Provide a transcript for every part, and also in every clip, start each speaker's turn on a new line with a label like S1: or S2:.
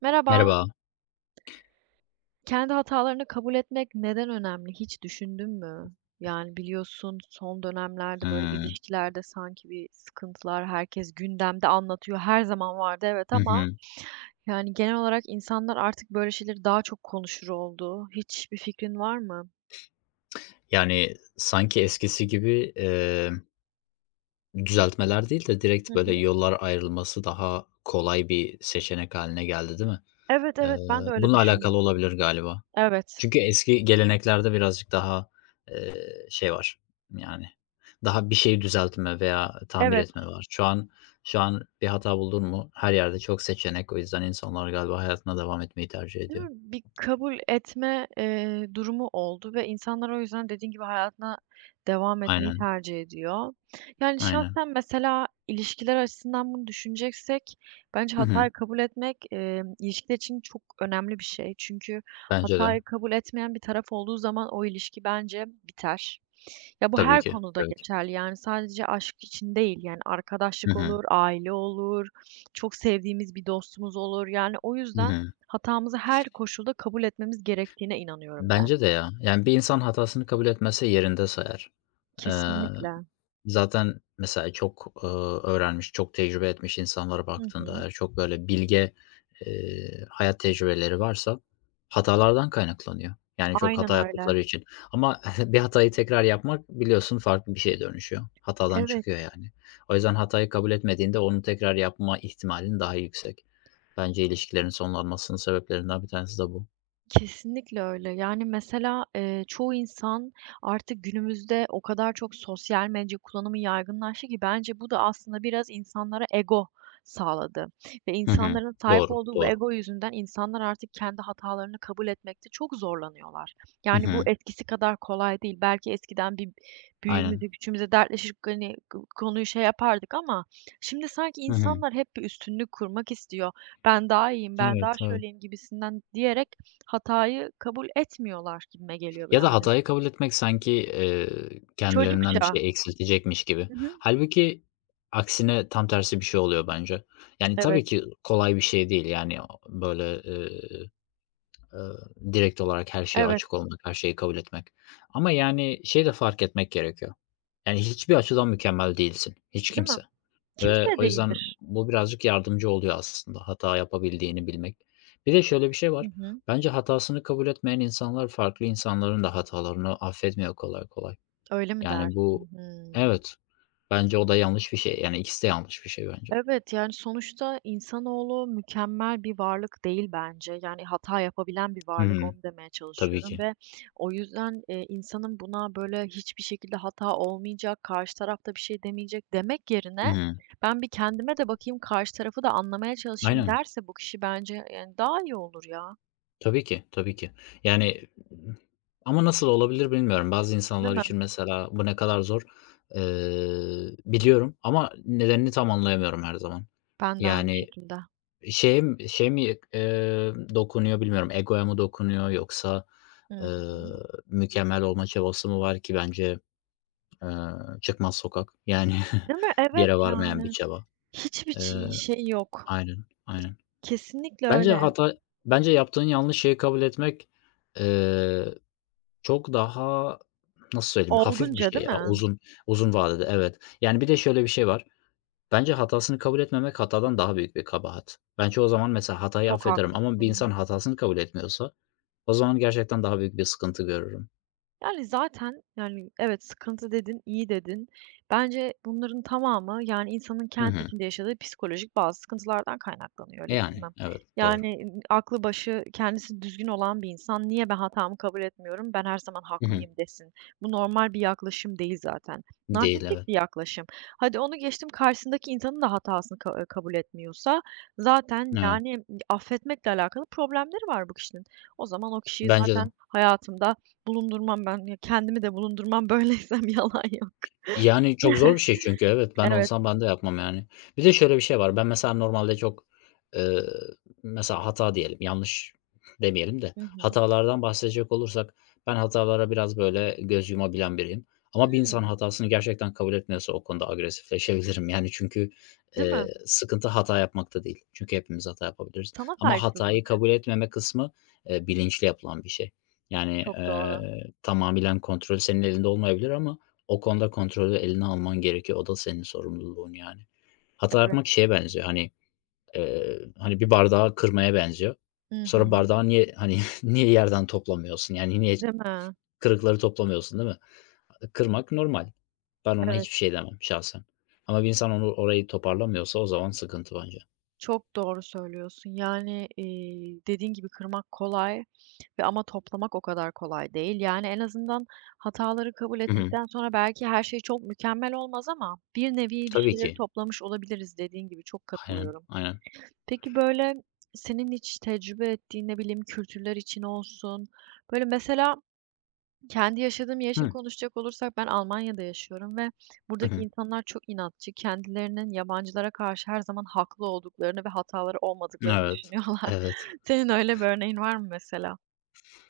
S1: Merhaba.
S2: Merhaba.
S1: Kendi hatalarını kabul etmek neden önemli? Hiç düşündün mü? Yani biliyorsun son dönemlerde böyle
S2: Hımm.
S1: ilişkilerde sanki bir sıkıntılar herkes gündemde anlatıyor. Her zaman vardı, evet,
S2: Hı
S1: ama
S2: hı.
S1: yani genel olarak insanlar artık böyle şeyleri daha çok konuşur oldu. Hiç bir fikrin var mı?
S2: Yani, sanki eskisi gibi, düzeltmeler değil de
S1: Hı
S2: direkt böyle
S1: hı.
S2: yollar ayrılması daha kolay bir seçenek hâline geldi, değil mi?
S1: Evet,
S2: Eee,
S1: evet, ben de öyle
S2: bununla alakalı
S1: düşündüm.
S2: olabilir galiba.
S1: Evet.
S2: Çünkü eski geleneklerde birazcık daha, eee, şey var, yani, daha bir şeyi düzeltme veya tamir
S1: Evet.
S2: etme var. Şu an bir hata buldun mu her yerde çok seçenek. O yüzden insanlar galiba hayatına devam etmeyi tercih
S1: Değil mi?
S2: ediyor.
S1: Bir kabul etme, durumu oldu ve insanlar o yüzden dediğin gibi hayatına devam etmeyi
S2: Aynen,
S1: tercih ediyor. Yani
S2: aynen.
S1: şahsen mesela ilişkiler açısından bunu düşüneceksek bence
S2: Hı
S1: hatayı
S2: hı.
S1: kabul etmek, ilişkiler için çok önemli bir şey. Çünkü
S2: Bence de.
S1: hatayı kabul etmeyen bir taraf olduğu zaman o ilişki bence biter. Ya, bu
S2: Tabii
S1: her
S2: ki,
S1: konuda
S2: tabii ki.
S1: geçerli, yani sadece aşk için değil, yani
S2: Hı
S1: arkadaşlık
S2: hı.
S1: olur, aile olur, çok sevdiğimiz bir dostumuz olur. Yani o
S2: Hı
S1: yüzden
S2: hı.
S1: hatamızı her koşulda kabul etmemiz gerektiğine inanıyorum ben.
S2: Bence de ya. Yani bir insan hatasını kabul etmezse yerinde sayar. Eee,
S1: Kesinlikle.
S2: zaten mesela çok, öğrenmiş, çok tecrübe etmiş insanlara
S1: Hı
S2: baktığında
S1: hı.
S2: eğer çok böyle bilge, hayat tecrübeleri varsa hatalardan kaynaklanıyor. Yani çok
S1: Aynen
S2: hata
S1: öyle.
S2: yaptıkları için ama bir hatayı tekrar yapmak biliyorsun farklı bir şeye dönüşüyor. Hatadan
S1: Evet.
S2: çıkıyor yani. O yüzden hatayı kabul etmediğinde onu tekrar yapma ihtimalin daha yüksek. Bence ilişkilerin sonlanmasının sebeplerinden bir tanesi de bu.
S1: Kesinlikle öyle. Yani, mesela, çoğu insan artık günümüzde o kadar çok sosyal medya kullanımı yaygınlaştı ki bence bu da aslında biraz insanlara ego sağladı ve
S2: Hı hı.
S1: insanların sahip
S2: Doğru,
S1: olduğu bu
S2: doğru.
S1: ego yüzünden insanlar artık kendi hatalarını kabul etmekte çok zorlanıyorlar.
S2: Hı
S1: Yani, bu
S2: hı.
S1: etkisi kadar kolay değil. Belki eskiden bir
S2: Aynen.
S1: büyüğümüzle küçüğümüzle dertleşip, hani, konuyu şey yapardık ama şimdi sanki
S2: Hı hı.
S1: insanlar hep bir üstünlük kurmak istiyor. "Ben daha iyiyim, ben daha
S2: Evet, evet.
S1: şöyleyim." gibisinden diyerek hatayı kabul etmiyorlar gibime geliyor bu
S2: Ya da
S1: yani.
S2: hatayı kabul etmek sanki, kendilerinden bir
S1: Çocukça.
S2: şey eksiltecekmiş gibi.
S1: Hı hı.
S2: Halbuki aksine tam tersi bir şey oluyor bence. Yani,
S1: Evet,
S2: tabii ki kolay bir şey değil, yani, böyle, eee, direkt olarak her şeye
S1: evet.
S2: açık olmak, her şeyi kabul etmek. Ama, yani, şey de fark etmek gerekiyor. Yani, hiçbir açıdan mükemmel değilsin, hiç
S1: Değil mi?
S2: kimse. Ve
S1: Kimse
S2: o yüzden
S1: değildir.
S2: bu birazcık yardımcı oluyor aslında hata yapabildiğini bilmek. Bir de şöyle bir şey
S1: Hı
S2: var.
S1: hı.
S2: Bence hatasını kabul etmeyen insanlar farklı insanların da hatalarını affetmiyor kolay kolay.
S1: Öyle mi
S2: Yani bu.
S1: dersin? Hımm.
S2: Evet, bence o da yanlış bir şey. Yani ikisi de yanlış bir şey bence.
S1: Evet, yani, sonuçta insanoğlu mükemmel bir varlık değil bence. Yani, hata yapabilen bir
S2: Hı
S1: varlık,
S2: hı.
S1: onu demeye
S2: Tabii
S1: çalışıyorum
S2: ki.
S1: ve o yüzden, insanın buna böyle hiçbir şekilde hata olmayacak, karşı taraf da bir şey demeyecek demek
S2: Hı
S1: yerine
S2: hı.
S1: ben bir kendime de bakayım, karşı tarafı da anlamaya çalışayım
S2: Aynen.
S1: derse bu kişi bence, yani, daha iyi olur ya.
S2: Tabii ki, tabii ki. Yani ama nasıl olabilir bilmiyorum. Bazı
S1: Değil
S2: insanlar
S1: mi?
S2: için mesela bu ne kadar zor, biliyorum ama nedenini tam anlayamıyorum her zaman.
S1: Ben de aynı
S2: Yani
S1: şekilde.
S2: şey, şeye mi, dokunuyor bilmiyorum, egoya mı dokunuyor yoksa,
S1: Hı hı.
S2: eee, mükemmel olma çabası mı var ki bence, eee, çıkmaz sokak. Yani
S1: Değil mi?
S2: bir
S1: Evet,
S2: yere varmayan bir
S1: yani
S2: çaba.
S1: hiçbir
S2: Eee,
S1: şey yok.
S2: aynen, aynen.
S1: Kesinlikle
S2: Bence
S1: öyle.
S2: hata bence yaptığın yanlış şeyi kabul etmek, eee, çok daha, nasıl söyleyeyim, hafif bir
S1: Olgunca
S2: şey
S1: değil
S2: ya
S1: mi?
S2: uzun vadede, evet. Yani bir de şöyle bir şey var. Bence hatasını kabul etmemek hatadan daha büyük bir kabahat. Ben çoğu zaman mesela hatayı
S1: Çok
S2: affederim ama bir
S1: haklısın.
S2: insan hatasını kabul etmiyorsa o zaman gerçekten daha büyük bir sıkıntı görürüm.
S1: Yani, zaten, yani, evet, sıkıntı dedin, iyi dedin. Bence bunların tamamı, yani, insanın
S2: Hı
S1: kendi
S2: hı.
S1: içinde yaşadığı psikolojik bazı sıkıntılardan kaynaklanıyor, öyle değil mi?
S2: Yani evet, doğru.
S1: Yani, aklı başı, kendisi düzgün olan bir insan, "Niye ben hatamı kabul etmiyorum, ben her zaman
S2: Hı hı.
S1: haklıyım." desin. Bu normal bir yaklaşım değil zaten.
S2: Değil,
S1: Narsistik
S2: evet.
S1: bir yaklaşım. Hadi onu geçtim, karşısındaki insanın da hatasını kabul etmiyorsa zaten,
S2: Evet.
S1: yani, affetmekle alakalı problemleri var bu kişinin. O zaman o kişiyi
S2: Bence de.
S1: zaten hayatımda bulundurmam ben. Ya, kendimi de bulundurmam böyleysem, yalan yok.
S2: Yani, çok zor bir şey çünkü evet. Ben
S1: Evet.
S2: olsam ben de yapmam yani. Bir de şöyle bir şey var. Ben mesela normalde çok, eee, mesela hata diyelim, yanlış demeyelim de
S1: Hı hı.
S2: hatalardan bahsedecek olursak ben hatalara biraz böyle göz yumabilen biriyim. Ama bir insan
S1: Hımm.
S2: hatasını gerçekten kabul etmiyorsa o konuda agresifleşebilirim. Yani çünkü,
S1: Değil mi?
S2: sıkıntı hata yapmakta değil. Çünkü hepimiz hata yapabiliriz.
S1: Sana
S2: Ama hatayı
S1: saygısızlık.
S2: kabul etmeme kısmı, bilinçli yapılan bir şey. Yani,
S1: Çok doğru.
S2: tamamıyla kontrol senin elinde olmayabilir ama o konuda kontrolü eline alman gerekiyor. O da senin sorumluluğun yani. Hata
S1: Evet.
S2: yapmak şeye benziyor, hani, bir bardağı kırmaya benziyor.
S1: Hı
S2: Sonra
S1: hı.
S2: bardağı niye, hani, niye yerden toplamıyorsun? Yani niye
S1: Değil mi?
S2: kırıkları toplamıyorsun, değil mi? Kırmak normal. Ben ona
S1: Evet.
S2: hiçbir şey demem şahsen. Ama bir insan onu orayı toparlamıyorsa o zaman sıkıntı bence.
S1: Çok doğru söylüyorsun. Yani, dediğin gibi kırmak kolay ve ama toplamak o kadar kolay değil. Yani, en azından hataları kabul
S2: Hı hı.
S1: ettikten sonra belki her şey çok mükemmel olmaz ama bir nevi bir
S2: Tabii
S1: şeyleri
S2: ki.
S1: toplamış olabiliriz dediğin gibi. Çok
S2: Aynen,
S1: katılıyorum.
S2: aynen.
S1: Peki, böyle, senin hiç tecrübe ettiğin, ne bileyim, kültürler için olsun, böyle, mesela kendi yaşadığım yer için
S2: Hı.
S1: konuşacak olursak ben Almanya'da yaşıyorum ve
S2: Hı
S1: buradaki
S2: hı.
S1: insanlar çok inatçı. Kendilerinin yabancılara karşı her zaman haklı olduklarını ve hataları olmadıklarını
S2: Evet.
S1: düşünüyorlar.
S2: Evet.
S1: Senin öyle bir örneğin var mı mesela?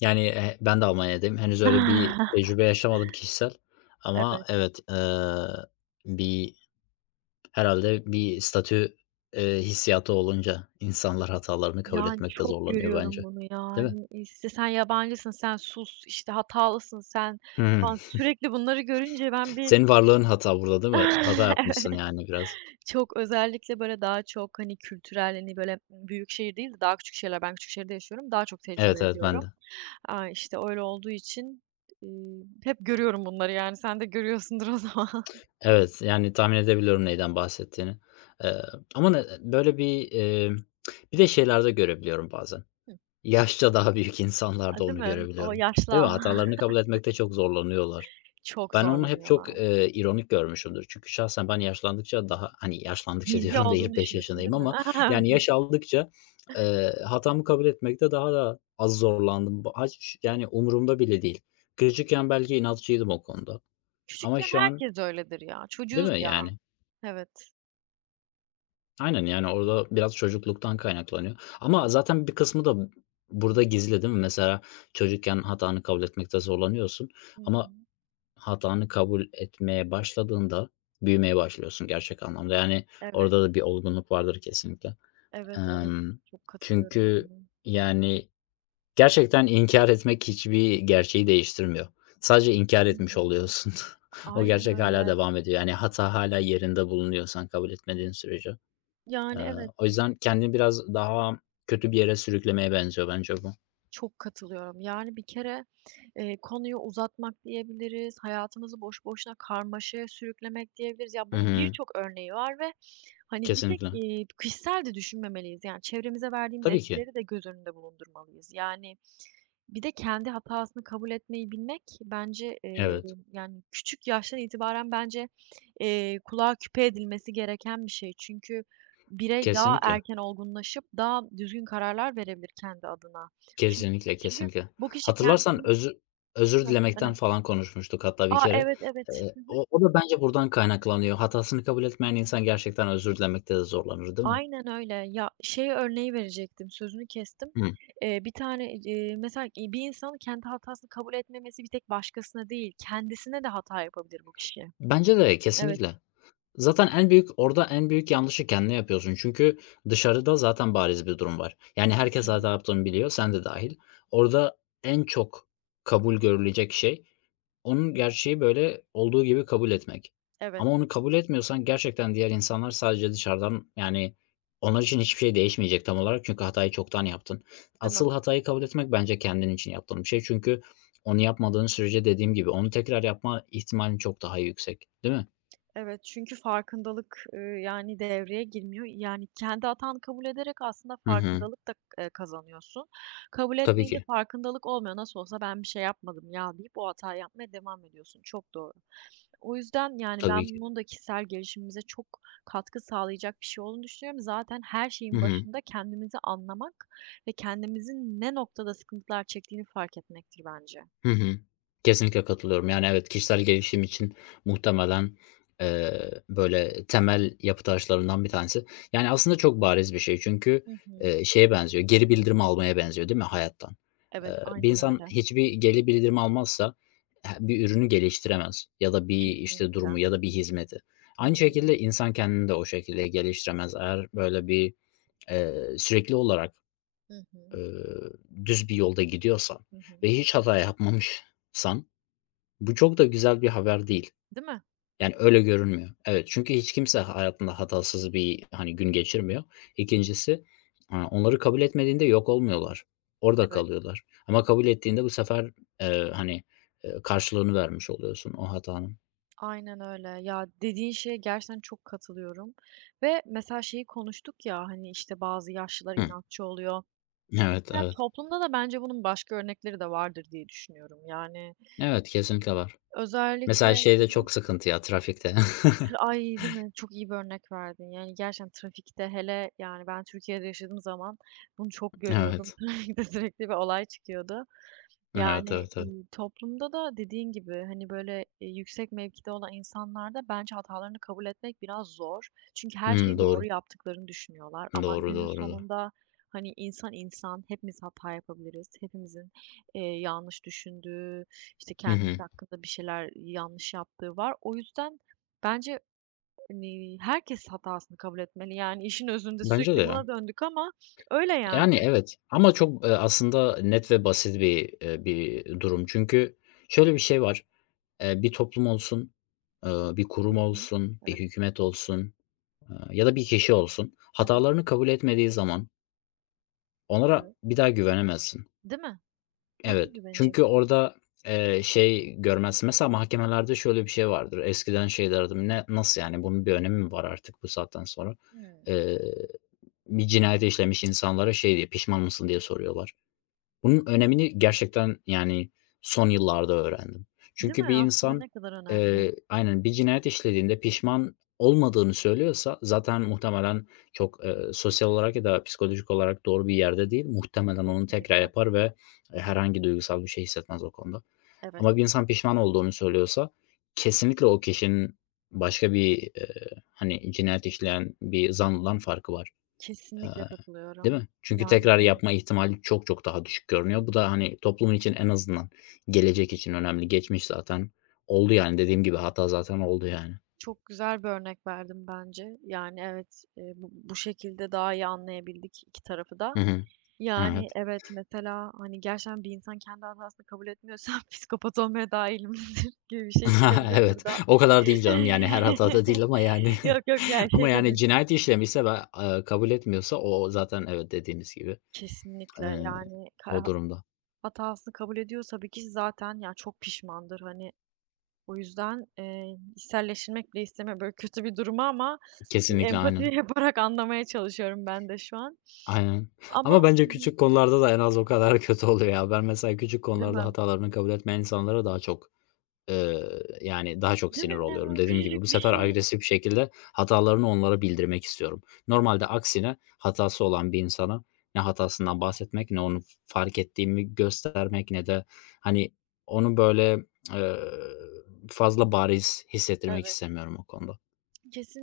S2: Yani, ben de Almanya'dayım. Henüz öyle bir
S1: Ah,
S2: tecrübe yaşamadım kişisel ama
S1: evet.
S2: evet, bir herhâlde bir statü, hissiyatı olunca insanlar hatalarını kabul
S1: Yani,
S2: etmekte
S1: çok
S2: zorlanıyor bence.
S1: görüyorum bunu,
S2: Değil mi?
S1: yani. İşte, "Sen yabancısın, sen sus.", işte, "Hatalısın sen."
S2: Hı.
S1: falan. Sürekli bunları görünce ben bir
S2: Senin varlığın hata burada, değil mi? Hata yapmışsın
S1: evet.
S2: yani biraz.
S1: Çok, özellikle, böyle, daha çok, hani, kültürel, hani, böyle, büyük şehir değil de daha küçük şehirler, ben küçük şehirde yaşıyorum, daha çok tecrübe
S2: Evet, evet, ben
S1: ediyorum.
S2: de.
S1: Aaa, işte, öyle olduğu için, hep görüyorum bunları, yani, sen de görüyorsundur o zaman.
S2: Evet, yani tahmin edebiliyorum neyden bahsettiğini. Eee, ama ne böyle bir, bir de şeylerde görebiliyorum bazen.
S1: Hıh.
S2: Yaşça daha büyük
S1: A,
S2: insanlarda
S1: değil
S2: onu
S1: mi? O
S2: görebiliyorum. Değil
S1: yaşlı
S2: mi? Hatalarını kabul etmekte çok zorlanıyorlar.
S1: çok
S2: Ben onu hep çok,
S1: zorlanıyorlar.
S2: ironik görmüşümdür. Çünkü şahsen ben yaşlandıkça daha, hani, yaşlandıkça
S1: Bilgi
S2: diyorum da
S1: olduğunu
S2: 25
S1: düşünürsün,
S2: yaşındayım
S1: değil mi?
S2: ama yani yaş aldıkça, hatamı kabul etmekte daha da az zorlandım. Bu aç yani umurumda bile değil. Küçükken belki inatçıydım o konuda ama
S1: Küçükken
S2: şu an.
S1: herkes öyledir ya.
S2: Değil
S1: Çocuğuz
S2: mi
S1: ya.
S2: yani?
S1: Evet.
S2: Aynen, yani, orada biraz çocukluktan kaynaklanıyor ama zaten bir kısmı da burada gizli değil mi? Mesela çocukken hatanı kabul etmekte zorlanıyorsun
S1: Hı
S2: ama
S1: hı.
S2: hatanı kabul etmeye başladığında büyümeye başlıyorsun gerçek anlamda. Yani,
S1: Evet,
S2: orada da bir olgunluk vardır kesinlikle.
S1: evet, evet.
S2: Emm,
S1: Çok katılıyorum
S2: çünkü,
S1: ona.
S2: yani, gerçekten inkar etmek hiçbir gerçeği değiştirmiyor. Sadece inkar
S1: Hı
S2: etmiş
S1: hı.
S2: oluyorsun. O
S1: Aynen
S2: gerçek hala
S1: öyle.
S2: devam ediyor. Yani, hata hala yerinde bulunuyor sen kabul etmediğin sürece. Eee,
S1: Yani, evet.
S2: o yüzden kendini biraz daha kötü bir yere sürüklemeye benziyor bence bu.
S1: Çok katılıyorum. Yani, bir kere, konuyu uzatmak diyebiliriz, hayatımızı boş boşuna karmaşaya sürüklemek diyebiliriz. Ya,
S2: Hı
S1: bunun
S2: hı.
S1: birçok örneği var ve, hani, bir tek,
S2: Kesinlikle.
S1: kişisel de düşünmemeliyiz. Yani, çevremize verdiğimiz
S2: Tabii ki.
S1: etkileri de göz önünde bulundurmalıyız. Yani bir de kendi hatasını kabul etmeyi bilmek bence,
S2: Evet.
S1: yani küçük yaştan itibaren bence, kulağa küpe edilmesi gereken bir şey. Çünkü birey daha
S2: Kesinlikle.
S1: erken olgunlaşıp daha düzgün kararlar verebilir kendi adına. Çün
S2: Kesinlikle,
S1: çünkü
S2: kesinlikle.
S1: bu kişi
S2: Hatırlarsan
S1: kendini
S2: özür
S1: hıh,
S2: dilemekten
S1: önem
S2: falan konuşmuştuk hatta bir
S1: A,
S2: kere.
S1: evet, evet.
S2: Eee,
S1: Hı hı.
S2: o o da bence buradan kaynaklanıyor. Hatasını kabul etmeyen insan gerçekten özür dilemekte de zorlanır, değil mi?
S1: Aynen öyle. Ya, şey örneği verecektim, sözünü kestim.
S2: Hı.
S1: Bir tane, mesela, bir insanın kendi hatasını kabul etmemesi bir tek başkasına değil, kendisine de hata yapabilir bu kişi.
S2: Bence de
S1: Evet.
S2: kesinlikle. Zaten en büyük orada en büyük yanlışı kendine yapıyorsun. Çünkü dışarıda zaten bariz bir durum var. Yani herkes
S1: Hı.
S2: hata yaptığını biliyor, sen de dahil. Orada en çok kabul görülecek şey, onun gerçeği, böyle, olduğu gibi kabul etmek.
S1: Evet,
S2: Ama onu kabul etmiyorsan gerçekten diğer insanlar sadece dışarıdan, yani, onlar için hiçbir şey değişmeyecek tam olarak çünkü hatayı çoktan yaptın.
S1: değil mi?
S2: Asıl hatayı kabul etmek bence kendin için yaptığın bir şey. Çünkü onu yapmadığın sürece dediğim gibi onu tekrar yapma ihtimalin çok daha yüksek, değil mi?
S1: Evet, çünkü farkındalık, yani, devreye girmiyor. Yani, kendi hatanı kabul ederek aslında
S2: Hı hı.
S1: farkındalık da, kazanıyorsun. Kabul
S2: Tabii
S1: etmeyince
S2: ki.
S1: farkındalık olmuyor. Nasıl olsa ben bir şey yapmadım ya deyip o hatayı yapmaya devam ediyorsun. Çok doğru. O yüzden, yani,
S2: Tabii ki.
S1: ben bunun da kişisel gelişimimize çok katkı sağlayacak bir şey olduğunu düşünüyorum. Zaten her
S2: Hı
S1: şeyin
S2: hı.
S1: başında kendimizi anlamak ve kendimizin ne noktada sıkıntılar çektiğini fark etmektir bence.
S2: Hı hı. Kesinlikle katılıyorum. Yani, evet, kişisel gelişim için muhtemelen, böyle temel yapı taşlarından bir tanesi. Yani, aslında çok bariz bir şey çünkü,
S1: Hı hı.
S2: şeye benziyor, geri bildirim almaya benziyor, değil mi hayattan? Eee,
S1: Evet,
S2: bir
S1: aynen
S2: insan
S1: öyle.
S2: hiçbir geri bildirim almazsa he bir ürünü geliştiremez ya da bir, işte,
S1: Kesinlikle.
S2: durumu ya da bir hizmeti.
S1: Hı
S2: Aynı
S1: hı.
S2: şekilde insan kendini de o şekilde geliştiremez. Eğer böyle bir, sürekli olarak
S1: Hı hı.
S2: Iıı, düz bir yolda gidiyorsan
S1: Hı hı.
S2: ve hiç hata yapmamışsan bu çok da güzel bir haber değil.
S1: Değil mi?
S2: Yani öyle görünmüyor. Evet, çünkü hiç kimse hayatında hatasız bir, hani, gün geçirmiyor. İkincisi onları kabul etmediğinde yok olmuyorlar. Orada
S1: Evet,
S2: kalıyorlar. Ama kabul ettiğinde bu sefer, hani, karşılığını vermiş oluyorsun o hatanın.
S1: aynen öyle. Ya, dediğin şeye gerçekten çok katılıyorum ve mesela şeyi konuştuk ya, hani, işte, bazı yaşlılar
S2: Hı.
S1: inatçı oluyor.
S2: Evet,
S1: Ya,
S2: evet.
S1: toplumda da bence bunun başka örnekleri de vardır diye düşünüyorum. Yani
S2: Evet, kesinlikle var. Mesela
S1: özellikle hı
S2: şeyde
S1: hı.
S2: çok sıkıntı ya, trafikte.
S1: Ay, değil mi? Çok iyi bir örnek verdin. Yani gerçekten trafikte hele, yani, ben Türkiye'de yaşadığım zaman bunu çok görüyordum.
S2: Evet.
S1: Trafikte sürekli bir olay çıkıyordu.
S2: Evet,
S1: Yani,
S2: evet, evet.
S1: toplumda da dediğin gibi, hani, böyle, yüksek mevkide olan insanlarda bence hatalarını kabul etmek biraz zor. Çünkü her
S2: Hımm,
S1: şeyi doğru
S2: doğru.
S1: yaptıklarını düşünüyorlar ama
S2: Doğru,
S1: günün
S2: doğru, doğru.
S1: sonunda, hani, insan, hepimiz hata yapabiliriz. Hepimizin, yanlış düşündüğü, işte,
S2: Hı
S1: kendimiz
S2: hı.
S1: hakkında bir şeyler yanlış yaptığı var. O yüzden bence, hani, herkes hatasını kabul etmeli. Yani işin özünde
S2: Bence
S1: sürekli
S2: de
S1: buna
S2: ya.
S1: döndük ama öyle yani.
S2: Yani, evet ama çok, aslında net ve basit bir durum. Çünkü şöyle bir şey var, bir toplum olsun, eee, bir
S1: Hı
S2: kurum
S1: hı.
S2: olsun, bir
S1: Evet.
S2: hükümet olsun, ya da bir kişi olsun,
S1: Hı hı.
S2: hatalarını kabul etmediği zaman onlara
S1: Evet.
S2: bir daha güvenemezsin.
S1: Değil mi? Nasıl
S2: Evet.
S1: güvenecek?
S2: Çünkü orada, şey görmezsin. Mesela mahkemelerde şöyle bir şey vardır. Eskiden şey derdim, "Ne, nasıl yani bunun bir önemi mi var artık bu saatten sonra?"
S1: Hımm.
S2: E, Bir cinayeti işlemiş insanlara şey diye, "Pişman mısın?" diye soruyorlar. Bunun önemini gerçekten, yani, son yıllarda öğrendim.
S1: Değil
S2: Çünkü
S1: mi?
S2: bir
S1: Aslında
S2: insan,
S1: ne kadar önemli.
S2: aynen, bir cinayet işlediğinde pişman olmadığını söylüyorsa zaten muhtemelen çok, sosyal olarak ya da psikolojik olarak doğru bir yerde değil. Muhtemelen onu tekrar
S1: Kesinlikle.
S2: yapar ve, herhangi duygusal bir şey hissetmez o konuda.
S1: Evet,
S2: Ama bir insan pişman olduğunu söylüyorsa kesinlikle o kişinin başka bir, hani, cinayet işleyen bir zanlıdan farkı var.
S1: kesinlikle
S2: Değil
S1: katılıyorum.
S2: mi? Çünkü
S1: Yani,
S2: tekrar
S1: evet,
S2: yapma ihtimali çok çok daha düşük görünüyor. Bu da, hani, toplumun için en azından gelecek için önemli. Geçmiş zaten oldu, yani, dediğim gibi hata zaten oldu, yani.
S1: çok güzel bir örnek verdim bence. Yani, evet, bu şekilde daha iyi anlayabildik 2 tarafı da.
S2: Hı hı.
S1: Yani,
S2: Evet.
S1: evet, mesela, hani, gerçekten bir insan kendi hatasını kabul etmiyorsa psikopat olmaya daha eğilimlidir gibi bir şey çıkabilir
S2: Evet.
S1: buradan.
S2: O kadar değil canım, yani, her hatada değil ama, yani,
S1: Yok, yok, yani,
S2: ama,
S1: şey
S2: yani,
S1: tabii.
S2: cinayet işlemişse ve, kabul etmiyorsa o zaten evet, dediğiniz gibi,
S1: Kesinlikle,
S2: eee,
S1: yani,
S2: o durumda.
S1: hatasını kabul ediyorsa bir kişi zaten, ya, çok pişmandır. Hani, o yüzden, içselleştirmek bile istemiyorum, böyle, kötü bir durumu ama bu
S2: Kesinlikle,
S1: empati
S2: aynen.
S1: yaparak anlamaya çalışıyorum ben de şu an.
S2: Aynen. Ama
S1: Ama hı
S2: bence
S1: hı.
S2: küçük konularda da en az o kadar kötü oluyor ya. Ben mesela küçük
S1: Değil
S2: konularda
S1: mi?
S2: hatalarını kabul etmeyen insanlara daha çok yani daha çok
S1: Değil mi?
S2: sinir oluyorum.
S1: Yani
S2: Dediğim gibi bu
S1: küçücük bir
S2: sefer
S1: şey.
S2: agresif bir şekilde hatalarını onlara bildirmek istiyorum. Normalde aksine hatası olan bir insana ne hatasından bahsetmek, ne onu fark ettiğimi göstermek, ne de hani onu böyle, eee, fazla bariz hissettirmek
S1: Evet,
S2: istemiyorum o konuda.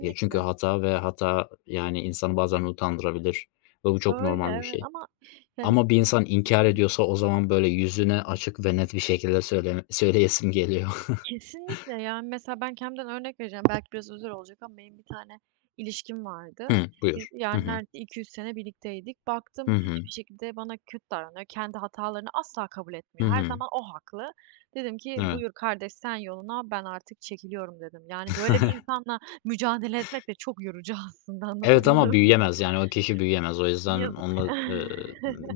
S2: Ya, çünkü hata ve hata, yani, insanı bazen utandırabilir ve bu çok
S1: Öyle,
S2: normal bir
S1: evet,
S2: şey.
S1: ama yani
S2: Ama bir insan
S1: hı hı.
S2: inkar ediyorsa o zaman böyle yüzüne açık ve net bir şekilde söyleyesim geliyor.
S1: Kesinlikle. Yani, mesela ben kendimden örnek vereceğim. Belki biraz özel olacak ama benim bir tane ilişkim vardı.
S2: Hıı,
S1: Biz,
S2: buyur. Hı
S1: yani,
S2: hı.
S1: neredeyse 2-3 sene birlikteydik.
S2: Hı
S1: Baktım
S2: hı.
S1: hiçbir şekilde bana kötü davranıyor. Kendi hatalarını asla kabul
S2: Hı
S1: etmiyor. Her
S2: hı.
S1: zaman o haklı. Dedim ki,
S2: Evet.
S1: "Buyur kardeş, sen yoluna, ben artık çekiliyorum." dedim. Yani, böyle bir insanla mücadele etmek de çok yorucu aslında,
S2: Evet ama
S1: anlatabiliyor muyum?
S2: büyüyemez, yani, o kişi büyüyemez. O yüzden
S1: Yazık.
S2: onunla,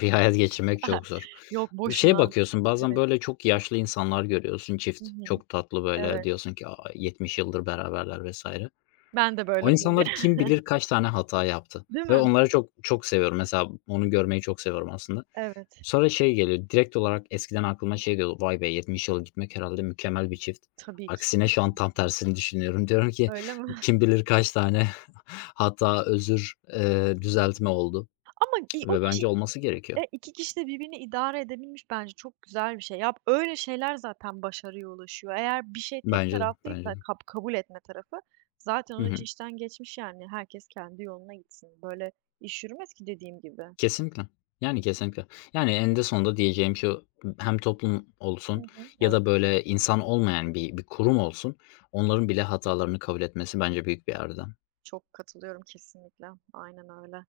S2: bir hayat geçirmek çok zor.
S1: Yok
S2: Şeye
S1: boşuna.
S2: bakıyorsun, bazen
S1: Evet.
S2: böyle çok yaşlı insanlar görüyorsun,
S1: Hı
S2: çift.
S1: hı.
S2: Çok tatlı, böyle,
S1: Evet.
S2: diyorsun ki, "A, 70 yıldır beraberler." vs.
S1: Ben de böyle
S2: O insanlar
S1: olabilirim.
S2: kim bilir kaç tane hata yaptı
S1: Değil
S2: ve
S1: mi?
S2: onları çok çok seviyorum. Mesela onu görmeyi çok seviyorum aslında.
S1: Evet.
S2: Sonra şey geliyor, direkt olarak eskiden aklıma şey geliyor, "Vay be, 70 yıl gitmek herhalde mükemmel bir çift."
S1: Tabii ki.
S2: Aksine şu an tam tersini düşünüyorum. Diyorum ki,
S1: Öyle mi?
S2: kim bilir kaç tane hata, özür, düzeltme oldu
S1: Ama o
S2: ve
S1: kişi,
S2: bence olması gerekiyor.
S1: e, 2 kişi de birbirini idare edebilmiş, bence çok güzel bir şey. Ya, öyle şeyler zaten başarıya ulaşıyor. Eğer bir şey tek
S2: Bence de, bence
S1: taraflıysa
S2: de.
S1: kabul etme tarafı zaten
S2: Hı
S1: o iş
S2: hı.
S1: işten geçmiş yani. Herkes kendi yoluna gitsin. Böyle iş yürümez ki dediğim gibi.
S2: Kesinlikle. Yani kesinlikle. Yani eninde sonunda diyeceğim şu, hem toplum
S1: Hı
S2: olsun
S1: hı.
S2: ya
S1: Evet,
S2: da böyle insan olmayan bir kurum olsun, onların bile hatalarını kabul etmesi bence büyük bir erdem.
S1: çok katılıyorum kesinlikle. Aynen öyle.